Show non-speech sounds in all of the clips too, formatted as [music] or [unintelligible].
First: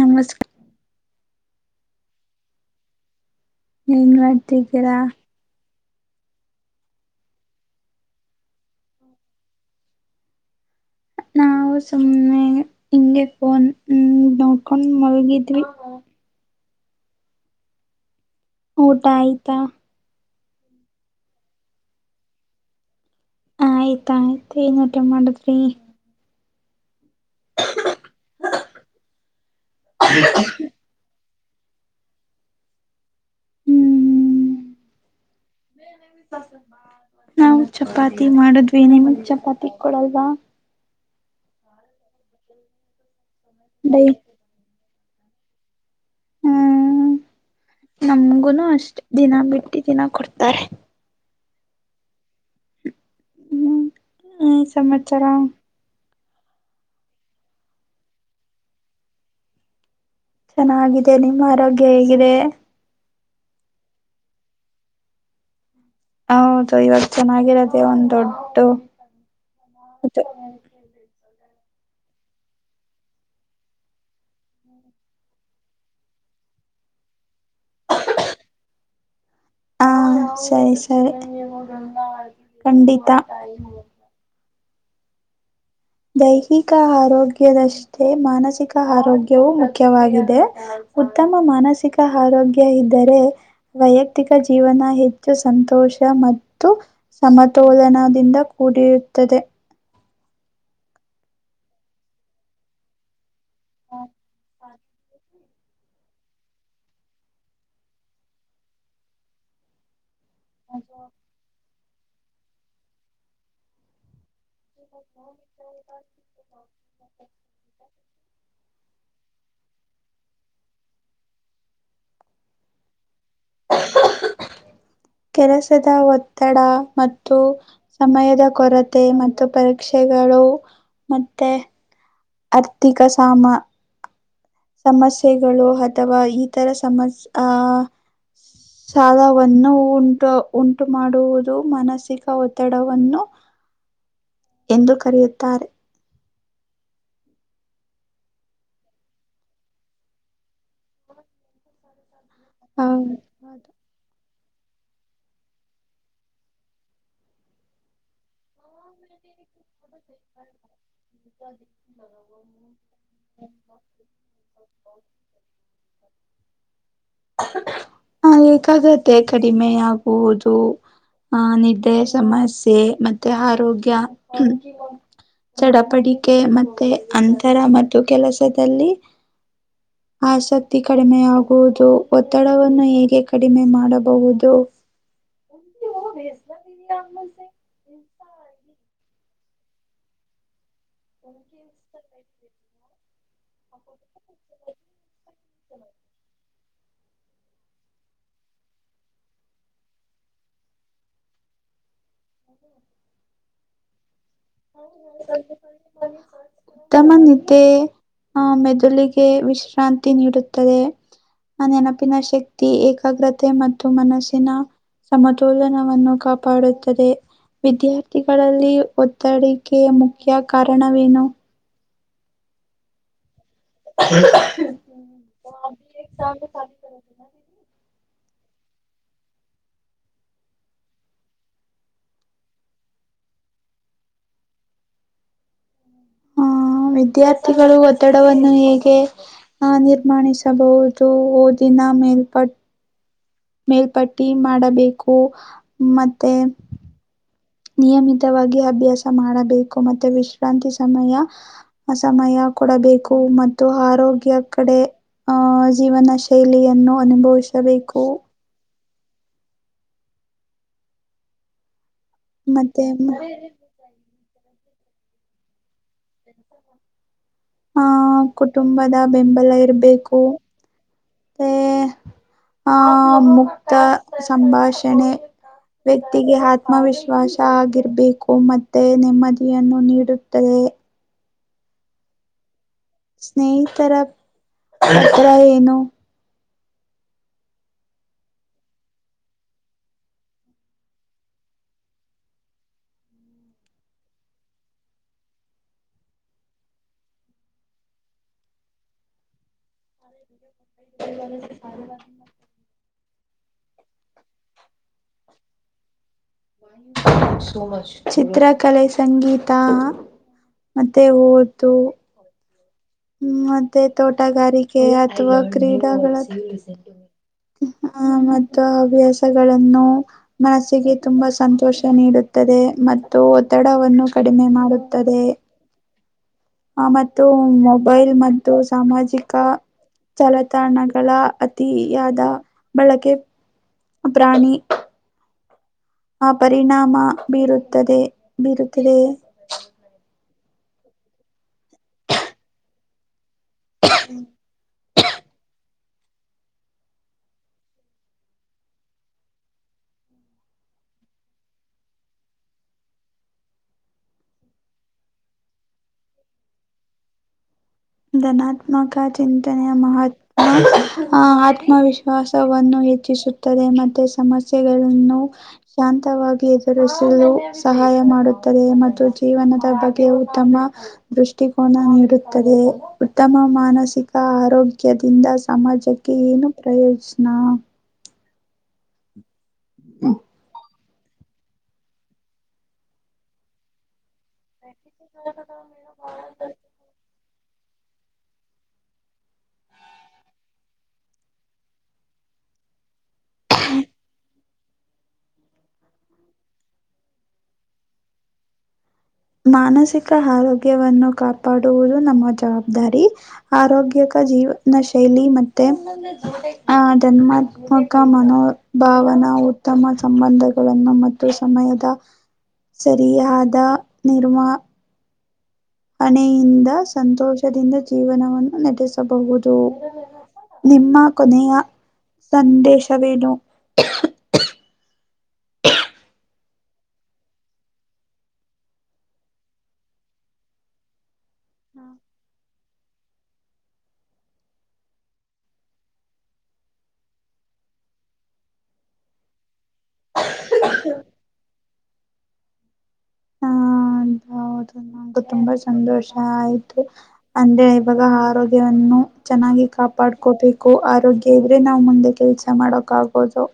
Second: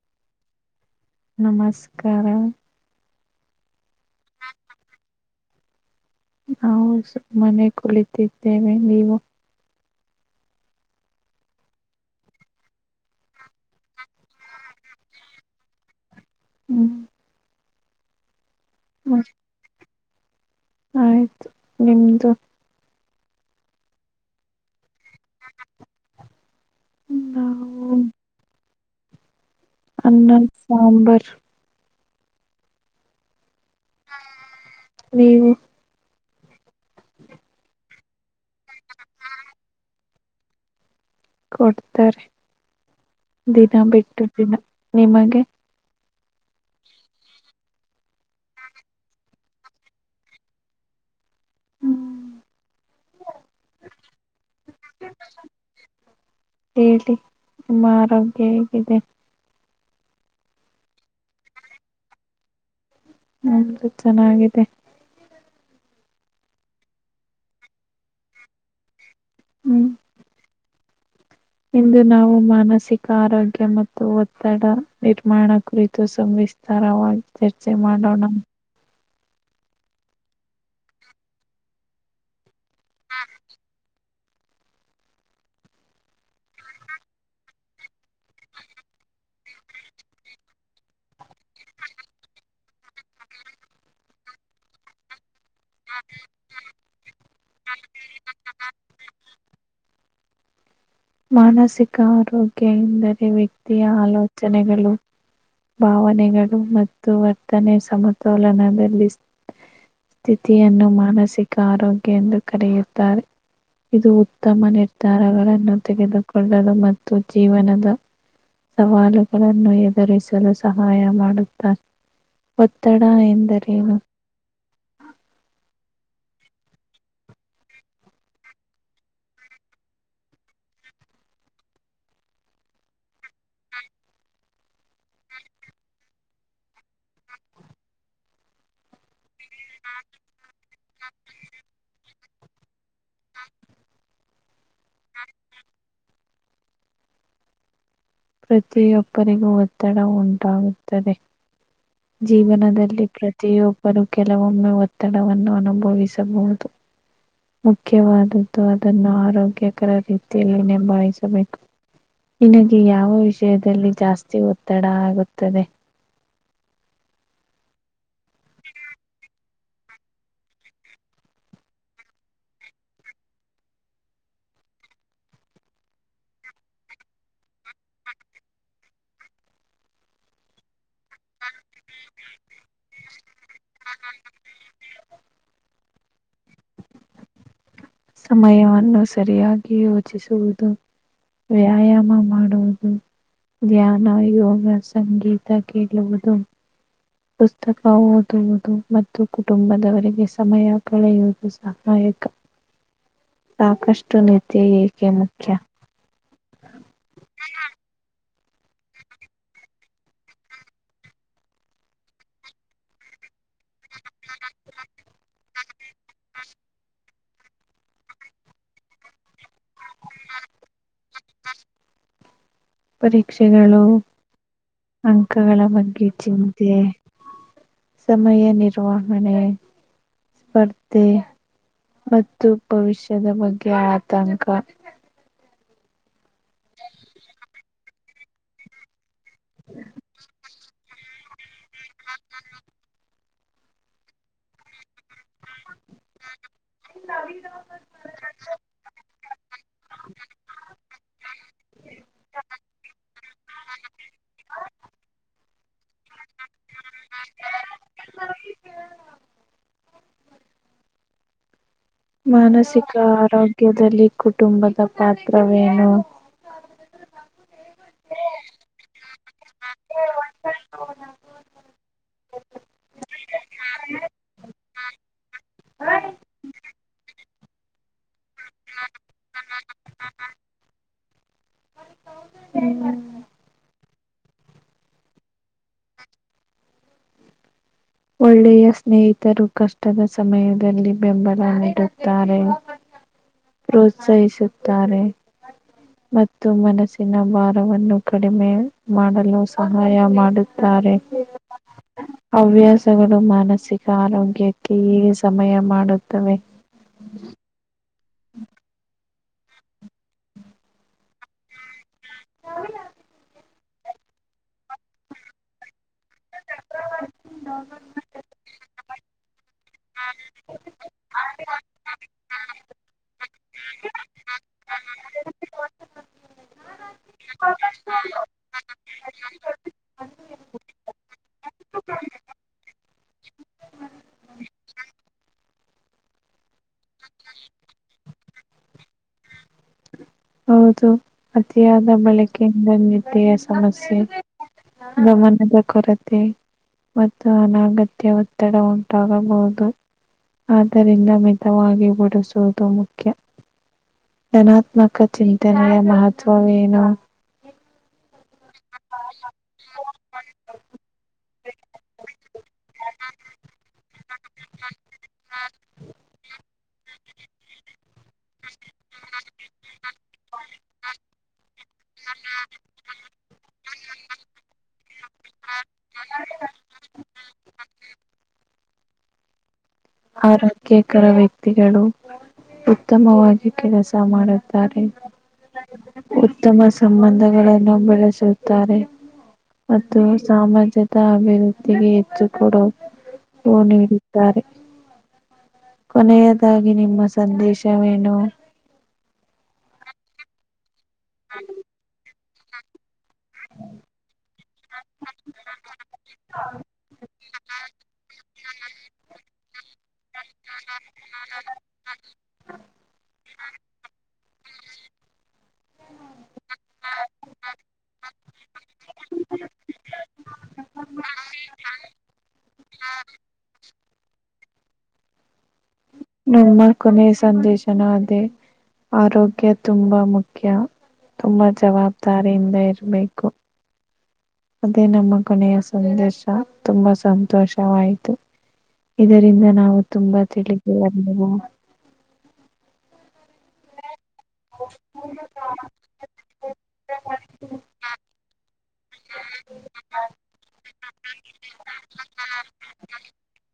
ನಮಸ್ಕಾರ ನಮಸ್ಕಾರಕಾರ ಎನ್ ಮಾಡುತ್ತಿದ್ದೀರಾ ನಾವು ಸುಮನೆ ಕುಳಿತಿದ್ದೇವೆ ನೀವು ನಾ [unintelligible] ನಾವು ಸುಮ್ಮನೆ ಹಿಂಗೆ ಫೋನ್ ನೋಡ್ಕೊಂಡ್ ಮಲಗಿದ್ವಿ ಹ್ಮ್ ಊಟ ಆಯ್ತಾ ಆಯ್ತು ನಿಮ್ದು ಆಯ್ತ ಆಯ್ತ ಎನೂಟ ಮಾಡದ್ರಿ ಹ [inaudible] ಅನ್ನ ಸಾಂಬರ್ ಹ್ಮ್ ನೀವು [inaudible] ನಾವು ಚಪಾತಿ ಮಾಡಿದ್ವಿ ನಿಮತ್ ಚಪಾತಿ ಕೊಡಲ್ವಾ ಕೊಡ್ತಾರೆ ದಿನ ಡೈ ಬಿಟ್ಟು ದಿನ ನಿಮಗೆ ಹ್ಮ್ ನಮ್ಗುನು ಅಷ್ಟ ದಿನ ಬಿಟ್ಟು ದಿನ ಕೊಡ್ತಾರೆ ಹ್ಮ್ ಹ್ಮ್ ಹ್ಮ ಸಮಾಚಾರ ಹೇಳಿ ನಿಮ್ಮ ಆರೋಗ್ಯ ಹೇಗಿದೆ ಚೆನ್ನಾಗಿದೆ ನಿಮ್ಮ ಆರೋಗ್ಯ ಹೇಗಿದೆ ಹು ಚೆನ್ನಾಗಿದೆ ಹೌದು ಇವಾಗ ಚೆನ್ನಾಗಿರದೆೇ ಒಂದ ದೊಡ್ಡ ಹ್ಮ್ [unintelligible] ಇಂದು ನಾವು ಮಾನಸಿಕ ಆರೋಗ್ಯ ಮತ್ತು ಒತ್ತಡ ನಿರ್ಮಾಣ ಕುರಿತು ಸಂ ಿಸ್ತಾರವಾಗಿ [unintelligible] ಚರ್ಚೆ ಮಾಡೋಣ ಹ ಸರಿ ಸರಿ ಕಂಡಿತಾ [inaudible] ದೈಹಿಕ ಆರೋಗ್ಯದಷ್ಟೇ ಮಾನಸಿಕ ಆರೋಗ್ಯವುೂ ಮುಖ್ಯವಾಗಿದೆ ಉತ್ತಮ ಮಾನಸಿಕ ಆರೋಗ್ಯ ಇದ್ದರೆ ವೈಯಕ್ತಿಕ ಜೀವನ ಹೆಚ್ಚು ಸಂತೋಷ ಮತ್ತು ಸಮತೋಲನದಿಂದ ಕೂಡಿರುತ್ತದೆ ಮಾನಸಿಕ ಆರೋಗ್ಯ ಎಂದರೆ ವ್ಯಕ್ತಿಯ ಆಲೋಚನೆಗಳು ಭಾವನೆಗಳು ಮತ್ತು ವರ್ತನೆ ಸಮತೋಲನದಲ್ಲಿ ಸ್ಥಿತಿಯನ್ನು ಮಾನಸಿಕ ಆರೋಗ್ಯ ಎಂದು ಕರೆಯುತ್ತಾರೆ ಇದು ಉತ್ತಮ ನಿರ್ಧಾರಗಳನ್ನು ತೆಗೆದುಕೊಳ್ಳಲು ಮತ್ತು ಜೀವನದ ಸವಾಲುಗಳು ಎದುರಿಸಲು ಸಹಾಯ ಮಾಡುತ್ತಾರೆ ಒತ್ತಡ ಎಂದರೆ ಕೆನ ಸ [unintelligible] ಒತ್ತಡ ಮತ್ತು ಸಮಯದ ಕೊರತೆ ಮತ್ತು ಪರೀಕ್ಷೆಗಳು ಮತ್ತೆ ಆರ್ಥಿಕ ಸಾಮ ಸಮಸ್ಯೆಗಳು ಅಥವಾ ಈ ತರ ಸಮಸ್ಯ ಆ ಸಾಲ ನ್ನು ಉಂಟು ಉಂಟು ಮಾಡುವುದು ಮನಸಿಕ ಒತ್ತಡವನ್ನು ಎಂದು ಕರೆಯುತ್ತಾರೆ ಪ್ರತಿಯೊಬ್ಬರಿಗೂ ಒತ್ತಡ ಉಂಟಾಗುತ್ತದೆ ಜೀವನದಲ್ಲಿ ಪ್ರತಿಯೊಬ್ಬರು ಕೆಲವೊಮ್ಮೆ ಒತ್ತಡವನ್ನು ಅನುಭವಿಸಬಹುದು ಮುಖ್ಯವದುದ್ದು ಅದು ನ್ನು ಆರೋಗ್ಯಕರ ರೀತಿಯಲ್ಲಿ ನಿಭಾಯಿಸಬೇಕು ನಿನಗೆ ಯಾವ ವಿಷಯದಲ್ಲಿ ಜಾಸ್ತಿ ಒತ್ತಡ ಆಗುತ್ತದೆ ಹ ಏಕಾಗತ್ತೆ ಕಡಿಮೆ ಆಗುವುದು ಆಹ ನಿದ್ದೆ ಸಮಸ್ಯೆ ಮತ್ತೆ ಆರೋಗ್ಯ್ಮ [inaudible] ಚಡಪಡಿಕೆ ಮತ್ತೆ ಅಂತರ ಮತ್ತು ಕೆಲಸದಲ್ಲಿ ಹಾ ಸತಿ ಕಡಿಮೆ ಯ ಹೌದು ಒತ್ತಡವನ್ನು ಹೇಗೆ ಕಡಿಮೆ ಮಾಡಬಹುದು ಭಜನಾ ನೀರಿ ಅಮಲ್ ಸಮಯವನ್ನು ಸರಿಯಾಗಿ ಯೋಚಿಸುವುದು ವ್ಯಾಯಾಮ ಮಾಡ ಧ್ಯಾನ ಯೋಗ ಸಂಗೀತ ಕೇಳುವುದು ಪುಸ್ತಕ ಓದುವುದು ಮತ್ತು ಕುಟುಂಬದವರಿಗೆ ಸಮಯ ಕಳೆಯುವುದು ಸಹಾಯಕ ಹ ಸಾಕಷ್ಟು ನಿದ್ದೆ ಏಕೆ ಮುಖ್ಯ ಉತ್ತಮ ಇತ್ತ ಆಹ ಮೆದುಳಿಗೆ ವಿಶ್ರಾಂತಿ ನೀಡುತ್ತದೆ ಆ ನೆನಪಿನ ಶಕ್ತಿ ಏಕಾಗ್ರತೆ ಮತ್ತು ಮನಸ್ಸಿನ ಸಮತೋಲನ ಕಾಪಾಡುತ್ತದೆ ವಿದ್ಯಾರ್ಥಿಗಳಲ್ಲಿ ಒ ಒತ್ತಡಿಕೆಯ ಮುಖ್ಯ ಕಾರಣವೇನು ಪರಿ ಪಕ್ಷೆಗಳು ಅಂಕಗಳ ಬಗ್ಗೆ ಚಿಂತೆ ಸಮಯ ನಿರ್ವಹಣೆ ಸ್ಪರ್ಧೆ ಮತ್ತು ಭವಿಷ್ಯದ ಬಗ್ಗೆ ಆತಂಕ ವ್ಯ ಒತ್ತಡವನ್ನು ಹೇಗೆ ನಿರ್ಮಾಣಿಸಬಹುದು ಓದಿನ ಮೇಲ್ಪಟ್ಟ ಮೇಲ್ಪಟ್ಟಿ ಮಾಡಬೇಕು ಮತ್ತೆ ಇಲ್ಲ ನಿಯಮಿತವಾಗಿ ಅಭ್ಯಾಸ ಮಾಡಬೇಕು ಮತ್ತೆ ವಿಶ್ರಾಂತಿ ಸಮಯ ಸಮಯ ಕೊಡಬೇಕು ಮತ್ತು ಆರೋಗ್ಯ ಕಡೆ ಆಹ ಜೀವನ ಶೈಲಿಯನ್ನು ಅನುಭವಿಸಬೇಕು ಮತ್ತೆ ಮಾನಸಿಕ ಆರೋಗ್ಯದಲ್ಲಿ ಕುಟುಂಬದ ಪಾತ್ರವೇ ಹ ಕುಟುಂಬದ ಬೆಂಬಲ ಇರ್ಬೇಕು ಆ ಮುಕ್ತ ಸಂಭಾಷಣೆ ವ್ಯಕ್ತಿಗೆ ಆತ್ಮವಿಶ್ವಾಸ ಆಗಿರ್ಬೇಕು ಮತ್ತೆ ನೆಮ್ಮದಿಯನ್ನು ನೀಡುತ್ತದೆ ಸ ಸ್ನೇಹಿತರರ ಏನು ಒಳ್ಳೆಯ ಸ್ನೇಹಿತರು ಕಷ್ಟದ ಸಮಯದಲ್ಲಿ ಬೆಂಬಲ ನೀಡುತ್ತಾರೆ ಪ್ರೋತ್ಸಾಹಿಸುತ್ತಾರೆ ಮತ್ತು ಮನಸ್ಸಿನ ಭಾರವನ್ನು ಕಡಿಮೆ ಮಾಡಲು ಸಹ ಸಹಾಯ ಮಾಡುತ್ತಾರೆ ಹವ್ಯಾಸ ಮಾನಸಿಕ ಆರೋಗ್ಯಕ್ಕೆ ಈಗೆ ಸಮಯ ಮಾಡುತ್ತ ಚಿತ್ರಕಲೆ ಸಂಗೀತ ಮತ್ತೆ ಓತು ನಾವಲ್ಲ ಮತ್ತೆ ತೋಟಗಾರಿಕೆ ಅಥವಾ ಕ್ರೀಡಳ ಹ ಮತ್ತು ಹವ್ಯಾಸಗಳನ್ನು ಮನಸ್ಸಿಗೆ ತುಂಬಾ ಸಂತೋಷ ನೀಡುತ್ತೆ ಮತ್ತು ಒತ್ತಡವನ್ನು ಕಡಿಮೆ ಮಾಡುತ್ತದೆ ಆ ಮತ್ತು ಮೊಬೈಲ್ ಮತ್ತು ಸಾಮಾಜಿಕ ಜಾಲತಾಣಗಳ ಅತಿಯಾದ ಬಳಕೆ ಅ ಪ್ರಾಣಿ ಆ ಪರಿಣಾಮ ಬೀರುತ್ತದೆ ಬೀರುತ್ತದೆಯೇ ಹೌದು ಅತಿಯಾದ ಬಳಕೆಯಿಂದ ನಿದ್ದ ಕಸ ದಮನದ ಕ ಮತ್ತು ಅನಗತ್ಯ ಒತ್ತಡ ಉಂಟಾಗಬಹುದು ಆದ್ದರಿಂದ ಮಿತವಾಗಿ ಬಿಡಿಸುವುದು ಮುಖ್ಯ ಧನಾತ್ಮಕ ಚಿಂತನೆಯ ಮಹತ್ವವೇನು ಧನಾತ್ಮಕ ಚಿಂತನೆಯ ಮಹಾತ್ ಆತ್ಮವಿಶ್ವಾಸವನ್ನು ಹೆಚ್ಚು ುತ್ತದೆ ಮತ್ತೆ ಸಮಸ್ಯೆಗಳನ್ನು ಶಾಂತವಾಗಿ ಎರಿಸಲು ಸಹಾಯ ಮಾಡುತ್ತ ಮತ್ತು ಜೀವನದ ಬಗ್ಗೆ ಉತ್ತಮ ದೃಷ್ಟಿಕೋನ ನೀಡುತ್ತದೆ ಉತ್ತಮ ಮಾನಸಿಕ ಆರೋಗ್ಯದಿಂದ ಸಮಾಜಕ್ಕೆ ಏನು ಪ್ರಯೋಜನ ಆರೋಗ್ಯಕರ ವ್ಯಕ್ತಿಗಳು ಉತ್ತಮವಾಗಿ ಕೆಲಸ ಮಾಡುತ್ತಾರೆ ಉತ್ತಮ ಸಂಬಂಧ ಗಳನ್ನು ಬೆಳೆಸುತ್ತಾರೆ ಮತ್ತು ಸಮಾಜದ ಅಭಿವೃದ್ಧಿಗೆ ಹೆಚ್ಚು ಕೊಡುವುದು ಹ ನೀ ವಿ ಸಾರೆ ಕೊನೆಯದಾಗಿ ನಿಮ್ಮ ಸಂದೇಶವೇನು ಮಾನಸಿಕ ಆರೋಗ್ಯವನ್ನು ಕಾಪಾಡುವುದು ನಮ್ಮ ಜವಾಬ್ದಾರಿ ಆರೋಗ್ಯಕ ಜೀವ ನ ಶೈಲಿ ಮತ್ತೆ ಆ ಧರ್ಮತ್ಮಕ ಮನೋಭಾವನಾ ಉತ್ತಮ ಸಂಬಂಧಗಳನ್ನು ಮತ್ತು ಸಮಯದ ಸರಿಯಾದ ನಿರ್ಮ ಹಣೆಯಿಂದ ಸಂತೋಷದಿಂದ ಜೀವನವನ್ನು ನಟಸಬಹುದು ನಿಮ್ಮ ಕೊನೆಯ ಸಂದೇಶವೇನು ನ ಮಕೊಮ್ಮೇ ಸಂದೇಶನ ಅದದೆ ಆರೋಗ್ಯ ತುಂಬಾ ಮುಖ್ಯ ತುಂಬಾ ಜವಾಬ್ದಾರಿಯಿಂದ ಇರ್ಬೇಕು ಅದೇ ನಮ್ಮ ಕೊನೆಯ ಸಂದರ್ಶ ತುಂಬಾ ಸಂತೋಷವಾಯಿತು ಇದರಿಂದ ನಾವು ತುಂಬಾ ತಿಳಿದ ಬವು [inaudible] ಹ ನು ತುಂಬಾ ಸಂತೋಷ ಆಯ್ತು ಅಂದ್ರೆ ಇವಾಗ ಆರೋಗ್ಯವನ್ನು ಚೆನ್ನಾಗಿ ಕಾಪಾಡ್ಕೋಬೇಕು ಆರೋಗ್ಯ ಇದ್ರೆ ನಾ್ ಮುಂದೆ ಕೆಲ್ಸ ಮಾಡಕ್ ಆಗೋದು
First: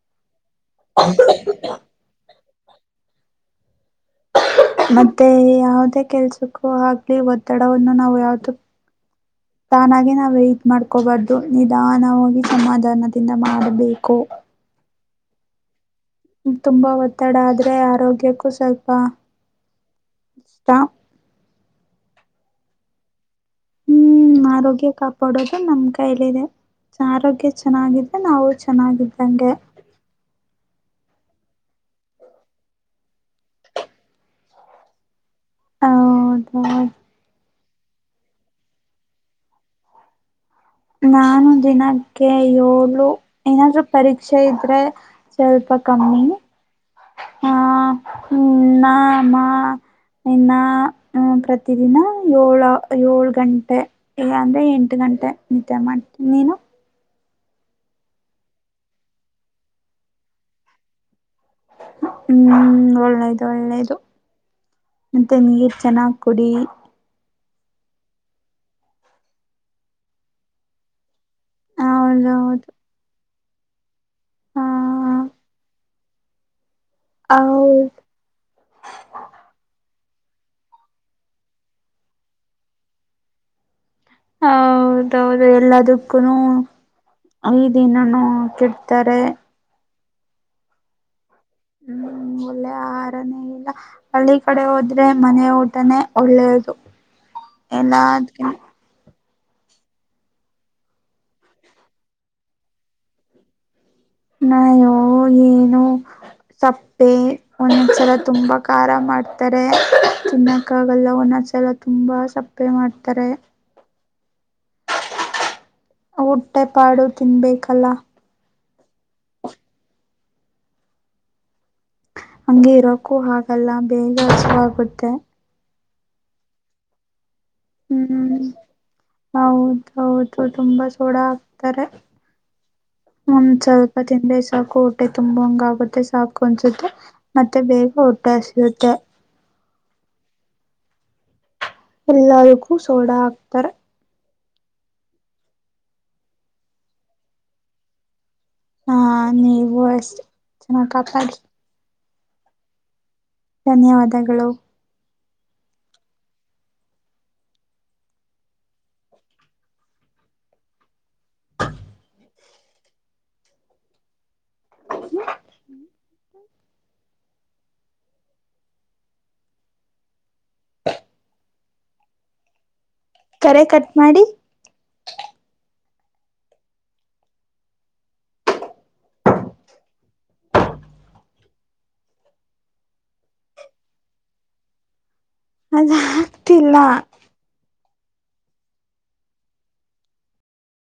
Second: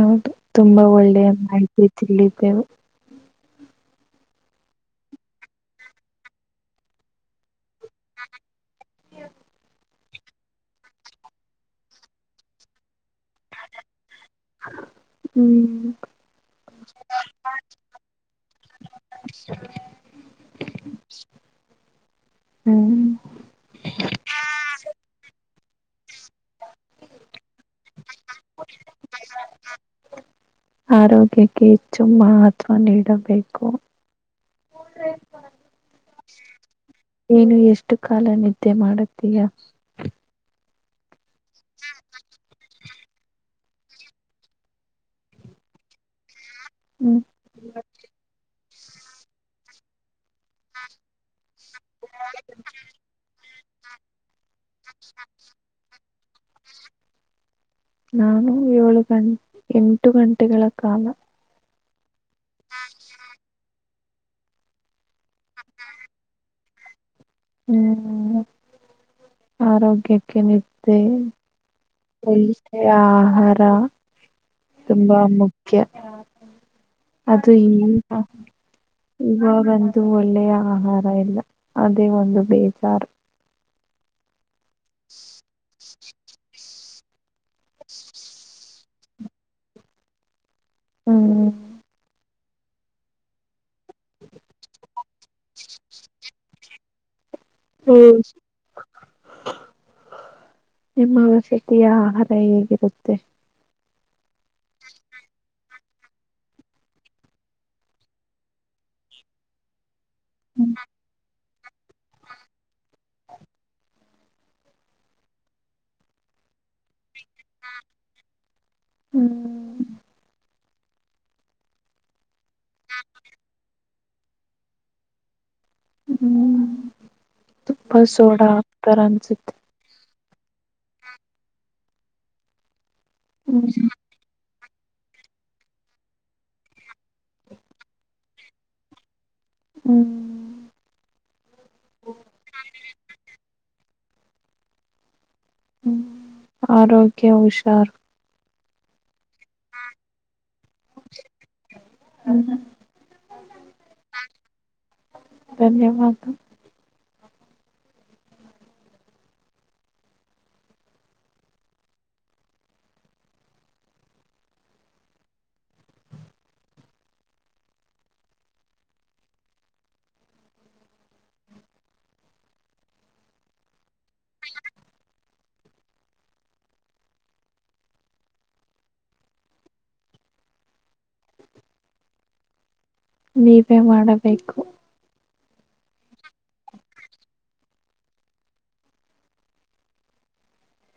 ಹೌದು ತುಂಬಾ ಒಳ್ಳೆ ಮಾಹಿತಿ ತಿಳಿದ್ದೆವು ಮತ್ತೆ ಯಾವುದೇ ಕೆಲ್ಸಕ್ಕೂ ಆಗ್ಲಿ ಒ ವನ್ನು ನಾವು ಯ ನ ವೇ್ಟಟ್ ಮಾಡ್ಕೋಬಾರ್ದು ನಿಧಾನವಾಗಿ ಸಮಾಧಾನದಿಂದ ಮಾಡಬೇಕು ಹ್ಮ್ ತುಂಬಾ ಒತ್ತಡ ಆದ್ರೆ ಆರೋಗ್ಯಕ್ಕೂ ಸ್ವಲ್ಪ ಇತ ಹ್ಮ್ ಹ್ಮ್ ಆರೋಗ್ಯ ಕಾಪಾಡೋದು ನಮ್ ಕೈಲಿದೆ ಆರೋಗ್ಯ ಚೆನ್ನಾಗಿದ್ರೆ ನಾವು ಚೆನ್ನಾಗಿದ್ದಂಗೆ ಆರೋಗ್ಯಕ್ಕೆ ಹೆಚ್ಚು ಮಹತ್ವ ನೀಡಬೇಕು ಹೌದು ಏನು ಎಷ್ಟು ಎಷ್ಟು ಕಾಲ ನಿದ್ದೆ ಮಾಡುತ್ತೀಯಾ ನಾನು ದಿನಕ್ಕೆ ಏಳು ಏನಾದ್ರು ಪರೀಕ್ಷೆ ಇದ್ರೆ ಸ್ವಲ್ಪ ಕಮ್ಮಿ ಹ್ಮ್ ಹ ಹ್ಮ ನ ಅಮ್ಮ ಇ ಹ್ಮ ಪ್ರತ ದಿನ ಏಳು ಏಳು ಗಂಟೆ ಅಂದ್ರೆ ಎಂಟು ಗಂಟೆ ಮತ್ಯ ಮಾಡ ನೀೇನು ನಾನು ಏಳು ಗಂ ಎಂಟು ಗಂಟೆಗಳ ಕಾಲ ಹ್ಮ್ ಒಳ್ಳೇದು ಒಳ್ಳೇದು ಮತ್ತೆ ನೀರ್ ಚೆನ್ನಾಗ್ ಕುಡಿ ಹ್ಮ್ ಆರೋಗ್ಯಕ್ಕೆ ನಿದ್ದೆ ಹೌದೌದು ಹ ಆಹಾರ ಹ ತುಂಬಾ ಮುಖ್ಯ ಅದು ಇ ಹೌದು ಇವಾಗ ಇದು ಒಳ್ಳೆಯ ಆಹಾರ ಇಲ್ಲ ಅದೇ ಒಂದು ಬೇಜಾರು ಹೌದೌದು ಎಲ್ಲದು ಕ್ಕ ಈ ದನನು ಕೆಡ್ತಾರೆ ಹ್ಮ್ ಹ್ಮ್ ಒಳ್ಳೆ ಆಹಾರಾನೇ ಇಲ್ಲ ಹಳ್ಳಿ ಕಡೆ ಹೋದ್ರೆ ಮನೆ ತಾನೆ ಒಳ್ಳೆಯದು ಹ್ಮ್ ನಿಮ್ಮ ವಸ್ಯತಿಯ ಆಹಾರ ಹೇಗಿರುತ್ತೆ ನಾಯೋ ಏನು ಸಪ್ಪೆ ಒಂದೊಂದ್ಸಲ ತುಂಬಾ ಖಾರ ಮಾಡ್ತಾರೆ ಹ್ಮ್ ತಿನ್ನಕ್ಕಾಗಲ್ಲ ಒಣಸ ಎಲ್ಲ ತುಂಬಾ ಸಪ್ಪೆ ಮಾಡ್ತಾರೆ ಊಟ್ಟೆ ಪಾಡು ತಿನ್ಬೇಕಲ್ಲ ಹ್ಮ್ ಹಂಗೆ ಇರೋಕ್ಕೂ ಹಾಗಲ್ಲ ಬೇಗ ಹಸು ಆಗುತ್ತೆ ಹ್ಮ್ ತುಪ್ಪ ಹ್ಮ್ ಸೋಡಾ ಆಗ್ತರ ಅನ್ಸುತ್ತೆ ಹೌದೌದು ತುಂಬಾ ಸೋಡ ಹಾಕ್ತಾರೆ ಒಂದ್ ಹ್ಮ್ ಸ್ವಲ್ಪ ತಿಂಡ ಸಾಕು ಹೊಟೆ ತುಂಬ ಹಂಗ ಆಗುತ್ತೆ ಸಾಕು ಅನ್ಸುತ್ತೆ ಮತ್ತೆ ಬೇಗ ಹೊಟ್ಟೆ ಹ ಸಿಯುತ್ತೆ ಹ್ಮ್ ಎಲ್ಲದಕ್ಕೂ ಸೋಡಾ ಹಕ್ತಾರೆ ಆರೋಗ್ಯ ಹುಷಾರ್ ಹಾ ನೀವು ಎಷ್ಟ ಚೆನ್ನಾಗಿ ಕಾತಾಡಿ ಹ್ಮ ಹ ಧನ್ಯವಾದಗಳು ಧನ್ಯವಾದ ಕರೆ ಕಟ್ ಮಾಡಿ ನೀವೇ ಮಾಡಬೇಕು ಅದಾಗಗ್ತಿಲ್ಲ